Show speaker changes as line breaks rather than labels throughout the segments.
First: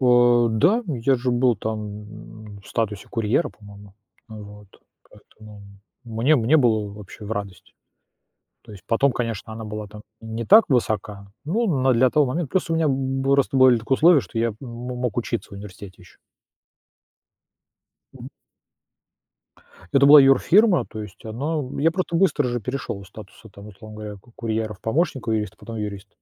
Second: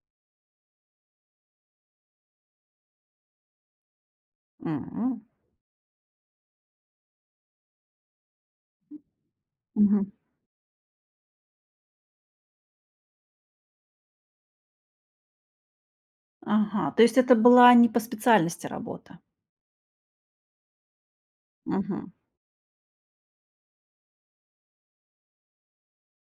О да, я же был там, м, в статусе курьера, по-моему. А, вот.
М, м.
Поэтому, м, мне мне было вообще в радость. То есть потом, конечно, она была там
Мгм.
и не так высока, ну, на для того момента просто у меня, м, был просто были такие условия, что я мо мог учиться в университете ещё.
Ага, то есть это была не по
Мгм.
специальности работа?
Это была юрфирма, то есть она я
Мгм.
просто быстро же перешёл из статуса там, условно говоря, ку курьера в помощника юрист, потом юрист.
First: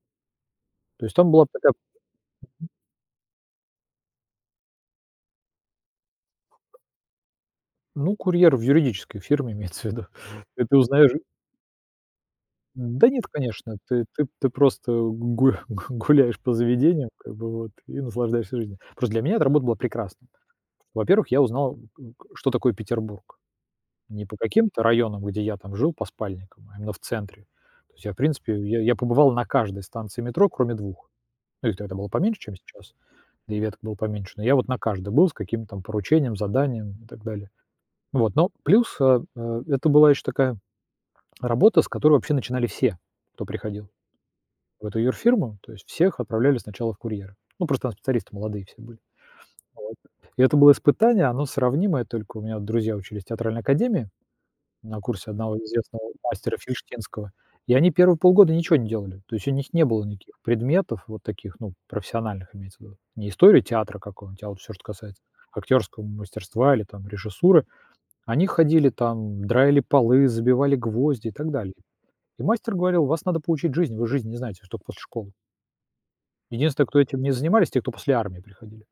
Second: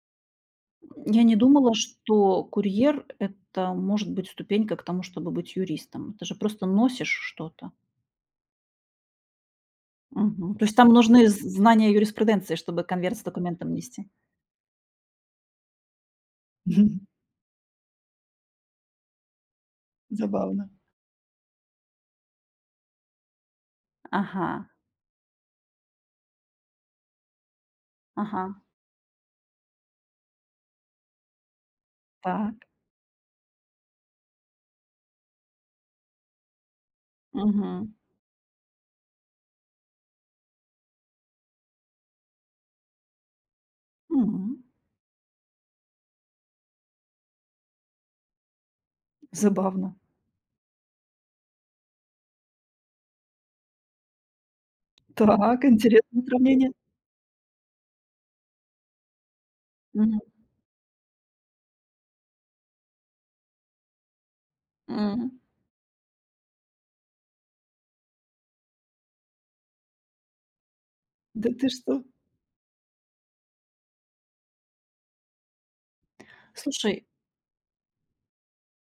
То есть
Я
там
не
была
думала,
такая
что курьер- это может быть ступенька к тому, чтобы быть юристом. Ты же просто носишь что-то.
Ну, курьер в юридической фирме, имеется в виду,
Мгм, то
и
есть
ты
там
узнаёшь ы
нужны з знания о юриспруденции, чтобы
Н да
конверт с
нет,
документом
конечно, ты
нести?
ты ты просто гурх гу гуляешь по заведению, как бы, вот, и наслаждаешься жизнью. Просто для меня это работа была прекрасна.
Забавно.
Во-первых, я узнал, у ка что такое Петербург, не по
Ага.
каким-то районам, где я там жил по спальникам, а именно в центре. То есть я, в
Ага.
принципе, я я побывал на каждой станции метро, кроме 2. Ну, их тогда было поменьше, чем
Так.
сейчас, да и веток было поменьше. Но я вот на каждой был с каким-то там поручением, заданием и так далее.
Мгм.
Ну вот, ну, плюс, э, а, это была ещё такая работа, с которой вообще начинали все, кто приходил
М.
в эту юрфирму. То есть всех отправляли сначала в курьеры, ну, просто там специалисты молодые все были.
Забавно.
Вот, и это было испытание, оно сравнимое, только у меня вот друзья учились в театральной академии, на курсе одного
Так,
известного
интересное
мастера
сравнение.
Фильштинского, и они первые полгода ничего не делали. То есть у них не было
Мгм.
никаких предметов вот таких, ну, профессиональных, имеется в виду, не история театра, какого театра, а вот всё, что касается
М.
актёрского мастерства или там режиссуры. Они ходили там, драили полы, забивали гвозди и так
Да ты
далее.
что?
И мастер говорил: "Вас надо поучить жизнь, вы жизни не знаете, вы ж тока после школы". Единственный,
Слушай
кто этим не занимались- те, кто после армии приходили.